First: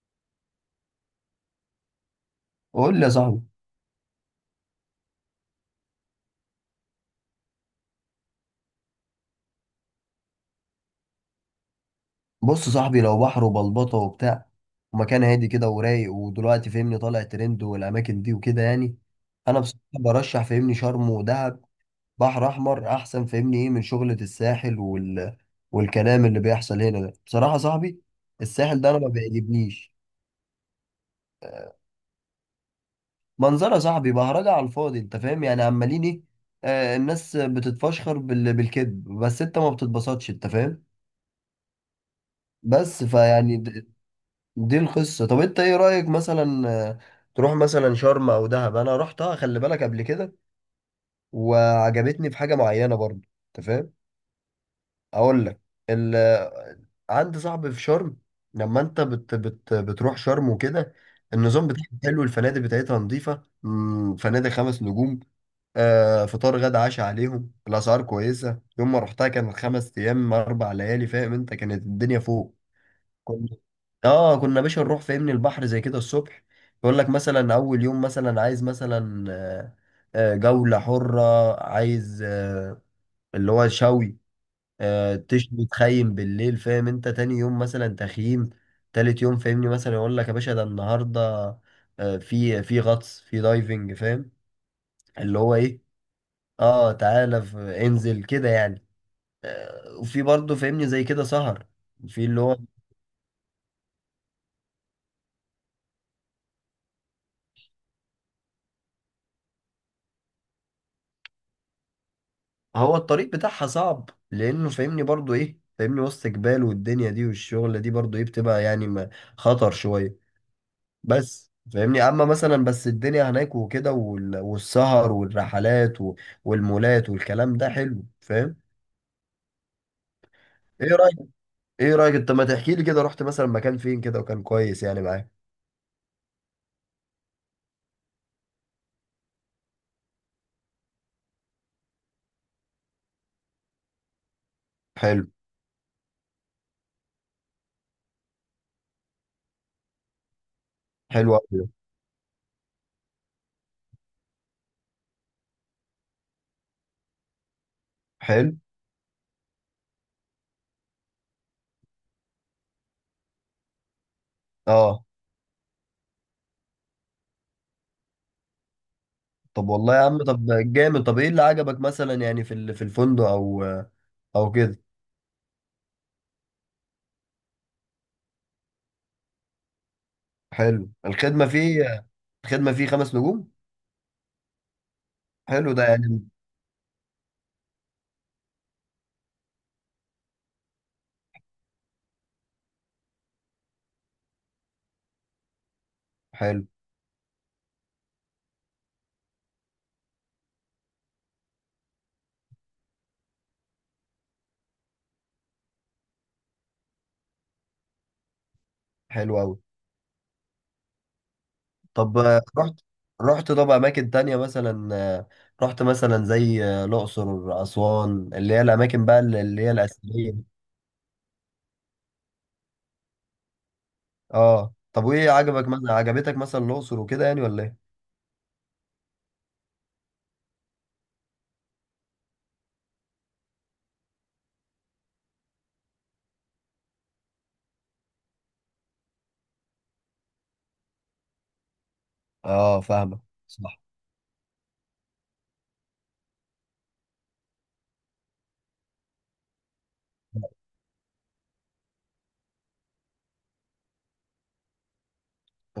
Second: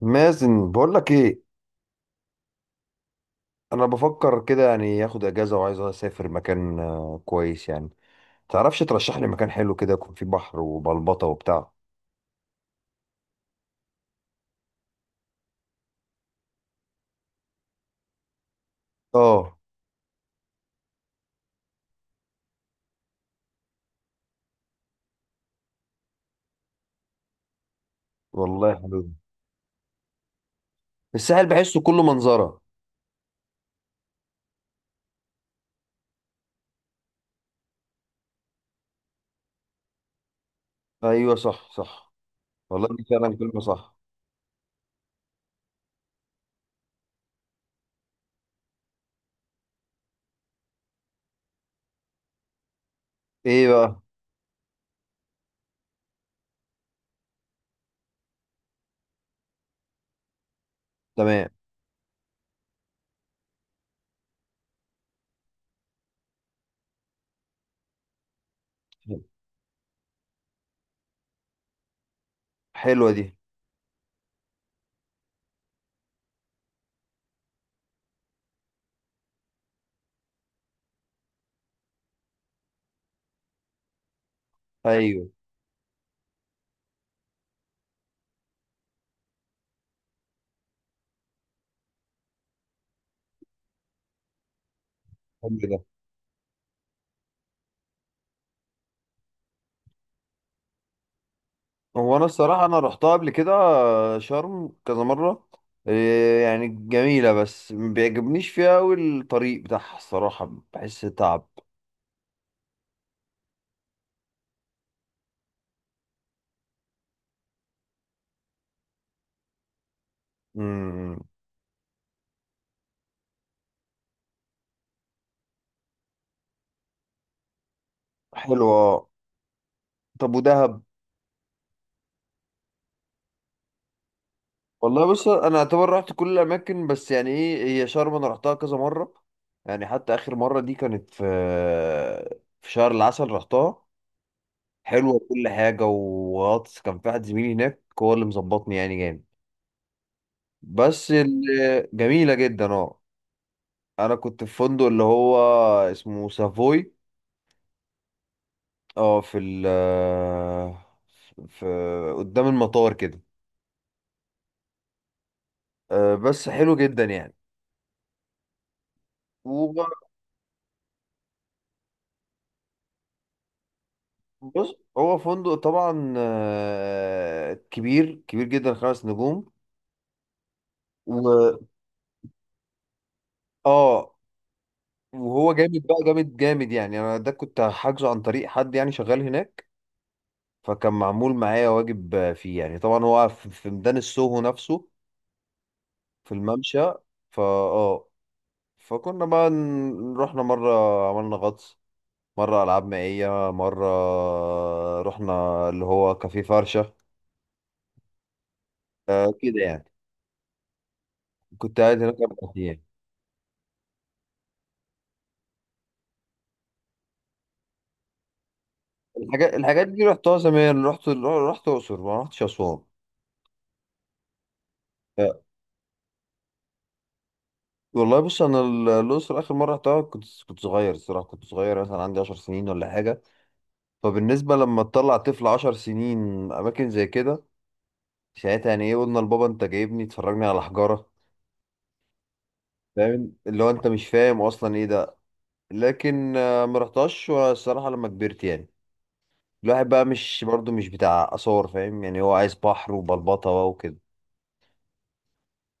مازن، بقول لك ايه. قول لي يا صاحبي. انا بفكر كده يعني اخد اجازه وعايز اسافر مكان كويس يعني. تعرفش ترشح لي مكان حلو كده يكون فيه بحر وبلبطه وبتاع؟ بص يا صاحبي، لو بحر وبلبطه وبتاع ومكان هادي كده ورايق، ودلوقتي فهمني طالع ترند والاماكن دي وكده يعني. اه، انا بصراحه برشح فهمني شرم ودهب. بحر احمر احسن فهمني. ايه من شغله الساحل وال... والكلام اللي بيحصل هنا ده بصراحه يا صاحبي، والله الساحل ده انا حلو. ما بيعجبنيش. الساحل بحسه كله منظره. منظره يا صاحبي، بهرجه على الفاضي، انت فاهم يعني، عمالين ايه. آه الناس بتتفشخر بالكذب، بس انت ما بتتبسطش، انت فاهم. ايوه، صح صح. والله بس دي فعلا فيعني كلمه صح. دي القصة. طب انت ايه رأيك؟ مثلا تروح مثلا شرم او دهب. انا رحتها خلي بالك قبل كده، وعجبتني في حاجة معينة برضو، انت ايه فاهم. بقى؟ اقول لك، ال... آه، عندي صاحبي في شرم. لما انت بتروح شرم وكده، تمام. النظام بتاعها حلو، الفنادق بتاعتها نظيفة، فنادق 5 نجوم. آه فطار غدا عشاء عليهم، الاسعار كويسة. يوم ما رحتها كانت 5 ايام 4 ليالي، فاهم انت، كانت الدنيا فوق. حلوه دي. كنا اه كنا يا باشا نروح فاهمني البحر زي كده الصبح. يقول لك مثلا اول يوم مثلا عايز مثلا جولة حرة. عايز اللي هو شوي، ايوه، تشوي تخيم بالليل، فاهم انت. تاني يوم مثلا تخييم، تالت يوم فاهمني مثلا يقول لك يا باشا ده النهارده في غطس في دايفنج، فاهم. اللي هو حلو ايه، ده. اه تعالى انزل كده يعني. وفي برضه فاهمني زي كده سهر هو انا في اللي هو. الصراحه انا رحتها قبل كده شرم كذا مره. إيه يعني، جميله، بس ما بيعجبنيش فيها قوي. الطريق بتاعها الصراحه بحس تعب. هو الطريق بتاعها صعب، لانه فاهمني برضو ايه، فاهمني وسط جبال، والدنيا دي والشغلة دي برضو ايه بتبقى يعني خطر شوية. امم. بس فاهمني، اما مثلا، بس الدنيا هناك وكده والسهر والرحلات والمولات والكلام ده حلو، فاهم. حلو اه. طب ودهب؟ ايه رأيك ايه رأيك انت ما تحكي لي كده رحت مثلا مكان فين كده وكان كويس يعني والله بص، معاك. انا اعتبر رحت كل الاماكن، بس يعني ايه، هي شرم انا رحتها كذا مره. يعني حتى اخر مره دي كانت في شهر العسل رحتها. حلوه حلو. كل حاجه، وغطس كان في واحد زميلي هناك هو اللي مظبطني يعني، جامد. بس حلو أوي ده. جميله جدا اه. انا كنت في فندق اللي هو اسمه سافوي. حلو اه، في ال، في قدام المطار كده. اه. بس حلو جدا طب يعني. والله يا عم، طب جامد. طب ايه اللي عجبك مثلا، يعني في في الفندق او او بص، كده؟ هو فندق طبعا كبير كبير جدا، 5 نجوم. حلو الخدمة و فيه. الخدمة فيه 5 نجوم، اه، وهو حلو ده جامد بقى، يعني. جامد جامد يعني. انا ده كنت حاجزه عن طريق حد يعني شغال هناك، فكان معمول معايا واجب فيه. يعني طبعا هو في ميدان السوهو نفسه، في حلو، الممشى. فا اه، فكنا بقى رحنا مرة عملنا غطس، مرة ألعاب مائية، مرة رحنا اللي هو كافيه فرشة، حلو أوي. كده يعني. كنت قاعد هناك طب أربع رحت أيام رحت طب أماكن تانية مثلا، رحت مثلا زي الأقصر أسوان، اللي هي الأماكن بقى اللي الحاجات اللي هي الحاجات دي الأثرية رحتها دي. زمان، رحت الاقصر، ما رحتش اسوان. اه طب، وإيه آه، عجبك مثلا، عجبتك مثلا الأقصر وكده يعني ولا إيه؟ والله بص، انا الاقصر اخر مره رحتها كنت صغير الصراحه. كنت صغير مثلا، عندي 10 سنين ولا حاجه. فبالنسبه لما تطلع طفل 10 سنين، اماكن زي كده ساعتها يعني ايه؟ قلنا لبابا، انت جايبني تفرجني على حجاره؟ اه فاهمك. فاهم اللي هو صح انت مش فاهم اصلا ايه ده. لكن ما رحتهاش الصراحه لما كبرت يعني. الواحد بقى مش برضه مش بتاع اثار فاهم، يعني هو عايز بحر وبلبطه بقى وكده.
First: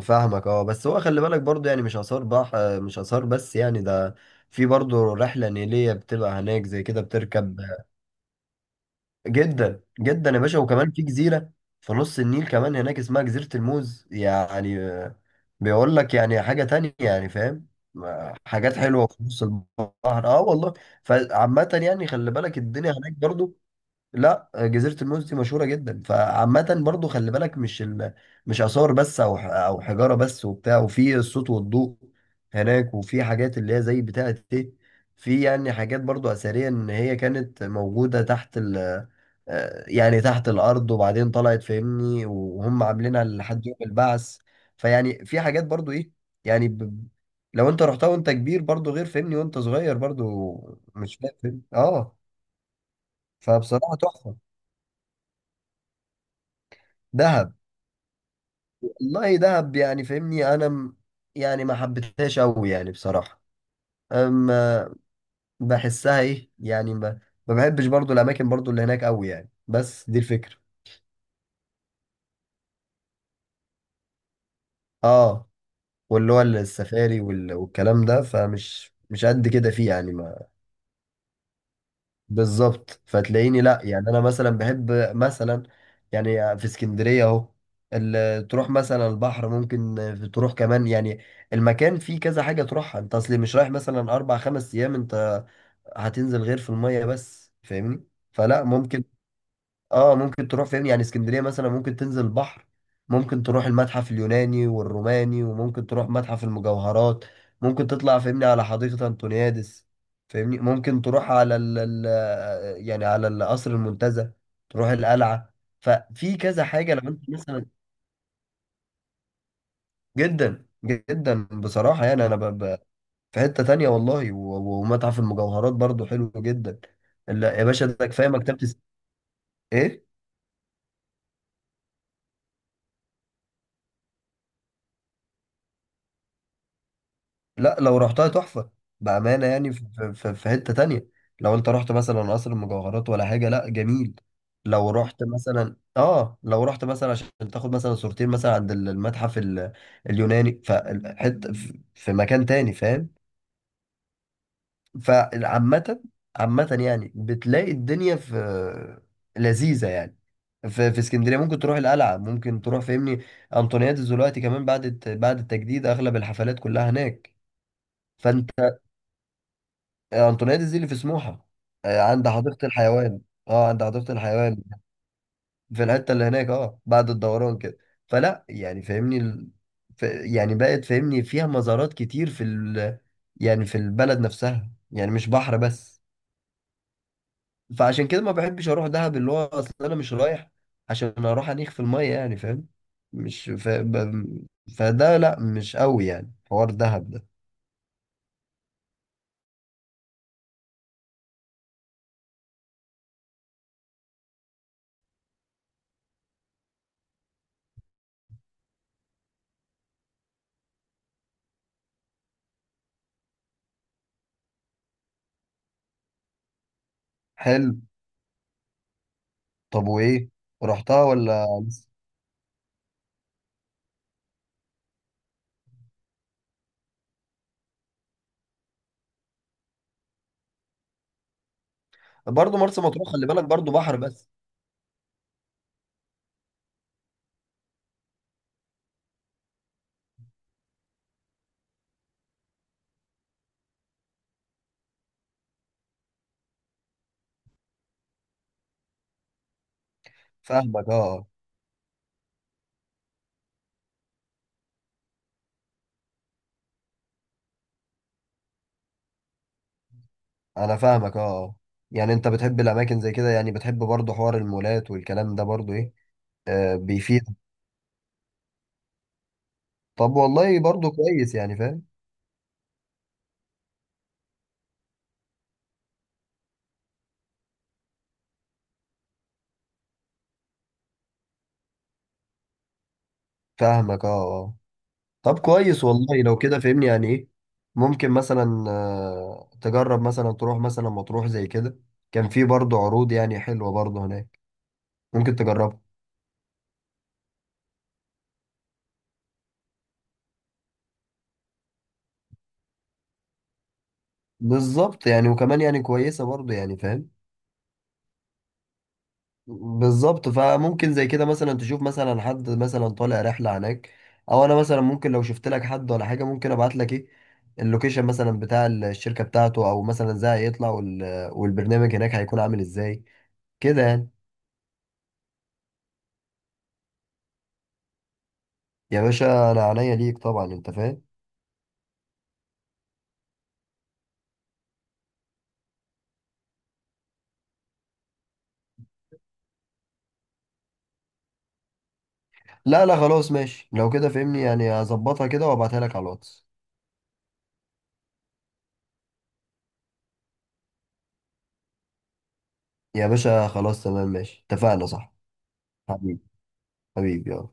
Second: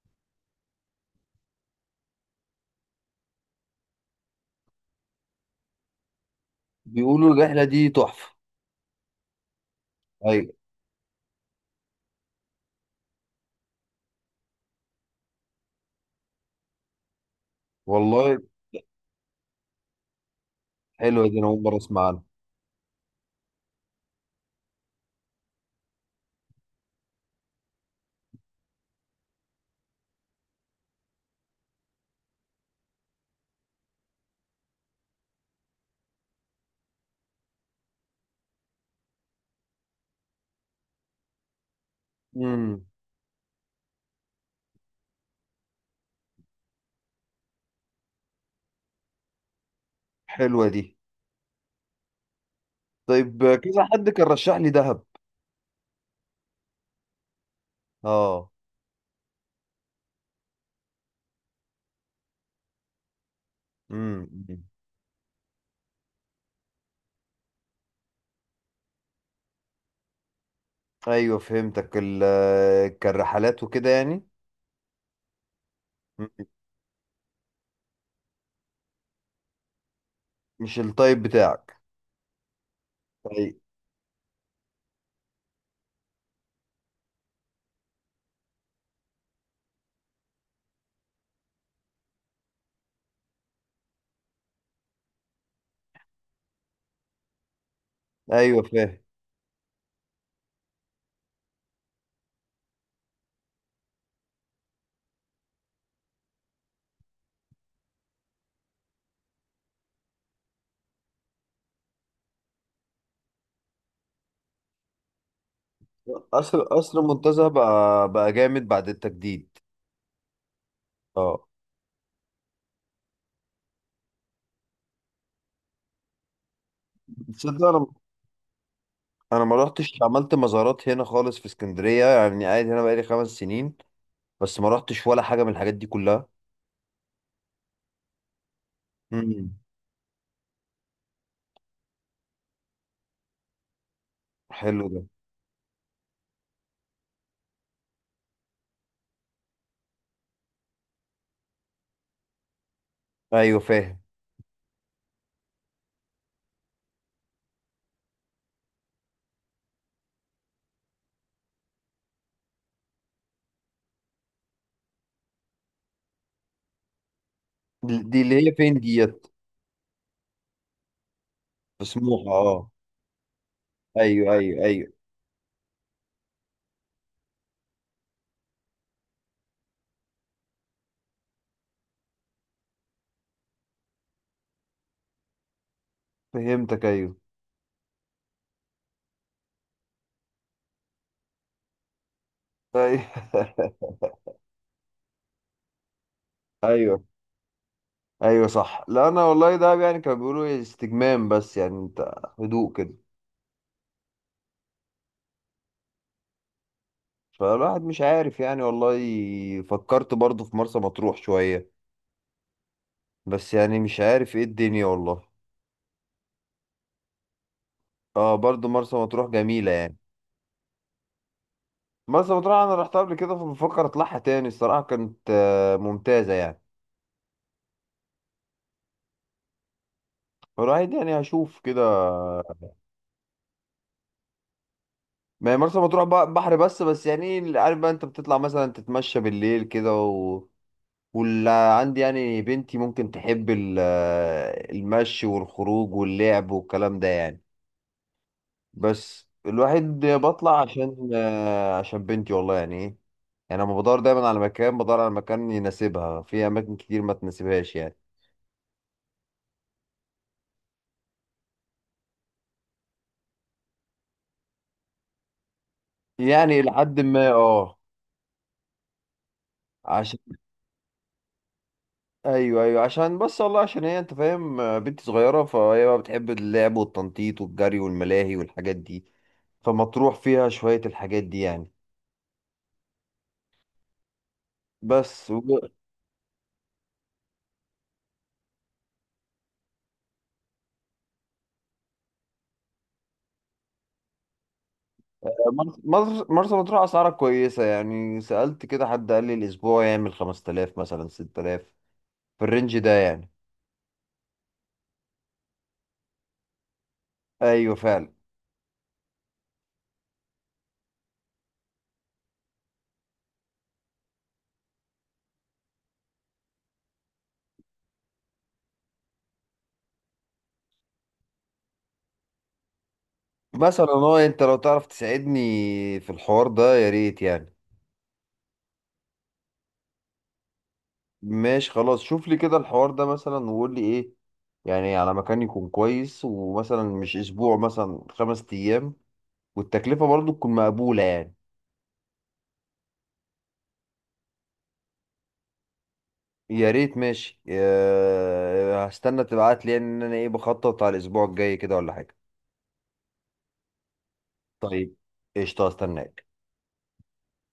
فاهمك اه. بس هو خلي بالك برضو يعني مش آثار بس يعني ده. في برضو رحلة نيلية بتبقى هناك زي كده بيقولوا بتركب، الرحله دي تحفه. جدا جدا يا أيوة، باشا. وكمان في جزيرة في نص النيل كمان هناك اسمها جزيرة الموز يعني، بيقول لك يعني حاجة تانية يعني، فاهم. والله حاجات حلوة في نص البحر، اه والله. حلوة دي، أنا أول فعامة مرة أسمع يعني عنها. خلي بالك الدنيا هناك برضو. لا، جزيرة الموز دي مشهورة جدا. فعامة برضو خلي بالك، مش مش آثار بس، أو أو حجارة بس وبتاع، وفي الصوت والضوء هناك، وفي حاجات اللي هي زي بتاعة إيه. في يعني حاجات برضو أثرية، إن هي كانت موجودة تحت ال... آه، يعني تحت الأرض، وبعدين طلعت فاهمني، وهم امم. عاملينها لحد يوم البعث. فيعني في حاجات برضو إيه، يعني لو أنت رحتها وأنت كبير برضو غير فاهمني وأنت صغير برضو. حلوة دي. مش فاهم اه. طيب، كذا فبصراحة حد كان تحفة. رشح لي دهب. دهب، أه. والله دهب يعني فاهمني يعني ما حبيتهاش قوي يعني بصراحه. امم، أمم. اما بحسها ايه يعني ما بحبش برضو الاماكن برضو اللي هناك قوي يعني، بس دي الفكره. أيوه فهمتك، ال كان رحلات وكده يعني. اه، أمم. واللي هو السفاري والكلام ده، فمش مش قد كده فيه يعني. مش التايب بتاعك. بالظبط، طيب. فتلاقيني لا يعني، انا مثلا بحب مثلا يعني، في اسكندريه اهو تروح مثلا البحر، ممكن تروح كمان يعني. المكان فيه كذا حاجه تروحها، انت اصلي مش رايح مثلا اربع خمس ايام انت هتنزل غير في الميه بس، فاهمني. أيوه فلا فاهم. ممكن اه، ممكن تروح فين يعني؟ اسكندرية مثلا ممكن تنزل البحر، ممكن تروح المتحف اليوناني والروماني، وممكن تروح متحف المجوهرات، ممكن تطلع فاهمني على حديقة انطونيادس، فاهمني ممكن تروح على ال يعني على القصر المنتزه، تروح القلعة. ففي قصر كذا حاجة قصر لو انت المنتزه مثلا. بقى جامد بعد التجديد. جدا جدا أه. بصراحة، يعني في حتة تانية والله، ومتحف المجوهرات برضو حلو جدا. لا يا تصدق، باشا أنا ده كفايه أنا ما رحتش ايه. عملت مزارات هنا خالص في اسكندرية. يعني قاعد هنا بقالي 5 سنين، بس ما رحتش ولا حاجة من الحاجات دي كلها. لا لو رحتها تحفة، بأمانة امم. يعني، في حتة تانية. لو انت رحت مثلا قصر المجوهرات ولا حاجة، لا جميل. حلو لو ده. رحت مثلا اه، لو رحت مثلا عشان تاخد مثلا صورتين مثلا عند المتحف اليوناني، فحتة في مكان تاني، فاهم. أيوه فاهم. فعامة، عامة يعني بتلاقي الدنيا في لذيذة يعني. في اسكندريه ممكن تروح القلعه، ممكن تروح فاهمني انطونيادس، دلوقتي كمان بعد بعد التجديد اغلب الحفلات كلها هناك. دي اللي هي فين دي؟ انطونيادس دي اللي في سموحه، عند مسموحة حديقه اه. الحيوان، اه عند حديقه ايوه الحيوان، ايوه ايوه. في الحته اللي هناك اه بعد الدوران كده. فلا يعني فاهمني يعني بقت فاهمني فيها مزارات كتير في يعني في البلد نفسها، يعني مش بحر بس. فهمتك ايوه. فعشان كده ما بحبش اروح دهب، اللي هو اصل انا مش رايح عشان اروح انيخ في الميه، يعني فاهم. ايوه. مش ف... ب... فده لا، مش قوي يعني حوار ايوه دهب ده. ايوه، صح. لا انا والله ده يعني كانوا بيقولوا إيه، استجمام، بس يعني انت هدوء كده. فالواحد مش عارف يعني، والله. فكرت برضه في مرسى مطروح شوية، بس يعني مش عارف ايه الدنيا والله. حلو. اه، برضه مرسى مطروح جميلة طب يعني. وايه، رحتها ولا؟ مرسى مطروح انا رحتها قبل كده، فبفكر اطلعها تاني. الصراحة كانت ممتازة يعني. فالواحد يعني هشوف كده. برضه مرسى مطروح خلي بالك برضه بحر بس. ما هي مرسى مطروح بقى بحر بس، بس يعني إيه، عارف بقى، انت بتطلع مثلا تتمشى بالليل كده، و... واللي عندي يعني بنتي ممكن تحب المشي والخروج واللعب والكلام ده يعني. بس الواحد بطلع فاهمك عشان اه. عشان بنتي، والله يعني ايه. يعني انا بدور دايما على مكان، بدور على مكان يناسبها. في اماكن كتير ما تناسبهاش يعني. انا فاهمك اه. يعني انت بتحب الاماكن زي كده يعني، بتحب برضه حوار المولات والكلام ده برضه ايه. يعني آه لحد بيفيد. ما اه، طب عشان. والله برضه كويس يعني فاهم. ايوه ايوه عشان، بس والله عشان هي انت فاهم بنت صغيره، فهي بقى بتحب اللعب والتنطيط والجري والملاهي والحاجات دي. فمطروح فيها شويه الحاجات دي يعني. فاهمك اه، اه. بس طب كويس والله، لو كده فهمني يعني ايه ممكن مثلا، تجرب مثلا تروح مثلا مطروح زي كده. كان في برضه عروض يعني حلوة برضه هناك، ممكن تجربها. مرسى مطروح اسعارها كويسه يعني. سالت كده حد قال لي الاسبوع يعمل 5000، مثلا 6000، في الرينج ده يعني. بالظبط يعني، وكمان يعني كويسة برضه، يعني فاهم. ايوه فعلا. بالظبط، فممكن زي كده مثلا تشوف مثلا حد مثلا طالع رحلة هناك، او انا مثلا ممكن لو شفت لك حد ولا حاجة ممكن ابعت لك ايه اللوكيشن مثلا بتاع الشركة بتاعته، او مثلا ازاي هيطلع والبرنامج هناك هيكون عامل ازاي كده مثلا يعني. هو انت لو تعرف تساعدني في الحوار ده يا ريت يعني. يا باشا انا عينيا ليك طبعا، انت فاهم. ماشي خلاص، شوف لي كده الحوار ده مثلا، وقول لي ايه يعني على مكان يكون كويس، ومثلا مش اسبوع، مثلا 5 ايام، والتكلفة برضو تكون مقبولة يعني. لا لا خلاص ماشي، لو كده فهمني يعني هظبطها كده وابعتها لك على الواتس. يا ريت، ماشي هستنى تبعت لي يعني، ان انا ايه بخطط على الاسبوع الجاي كده ولا حاجة. يا باشا خلاص تمام، ماشي اتفقنا طيب، صح. قشطة، حبيبي، هستناك. حبيبي يلا.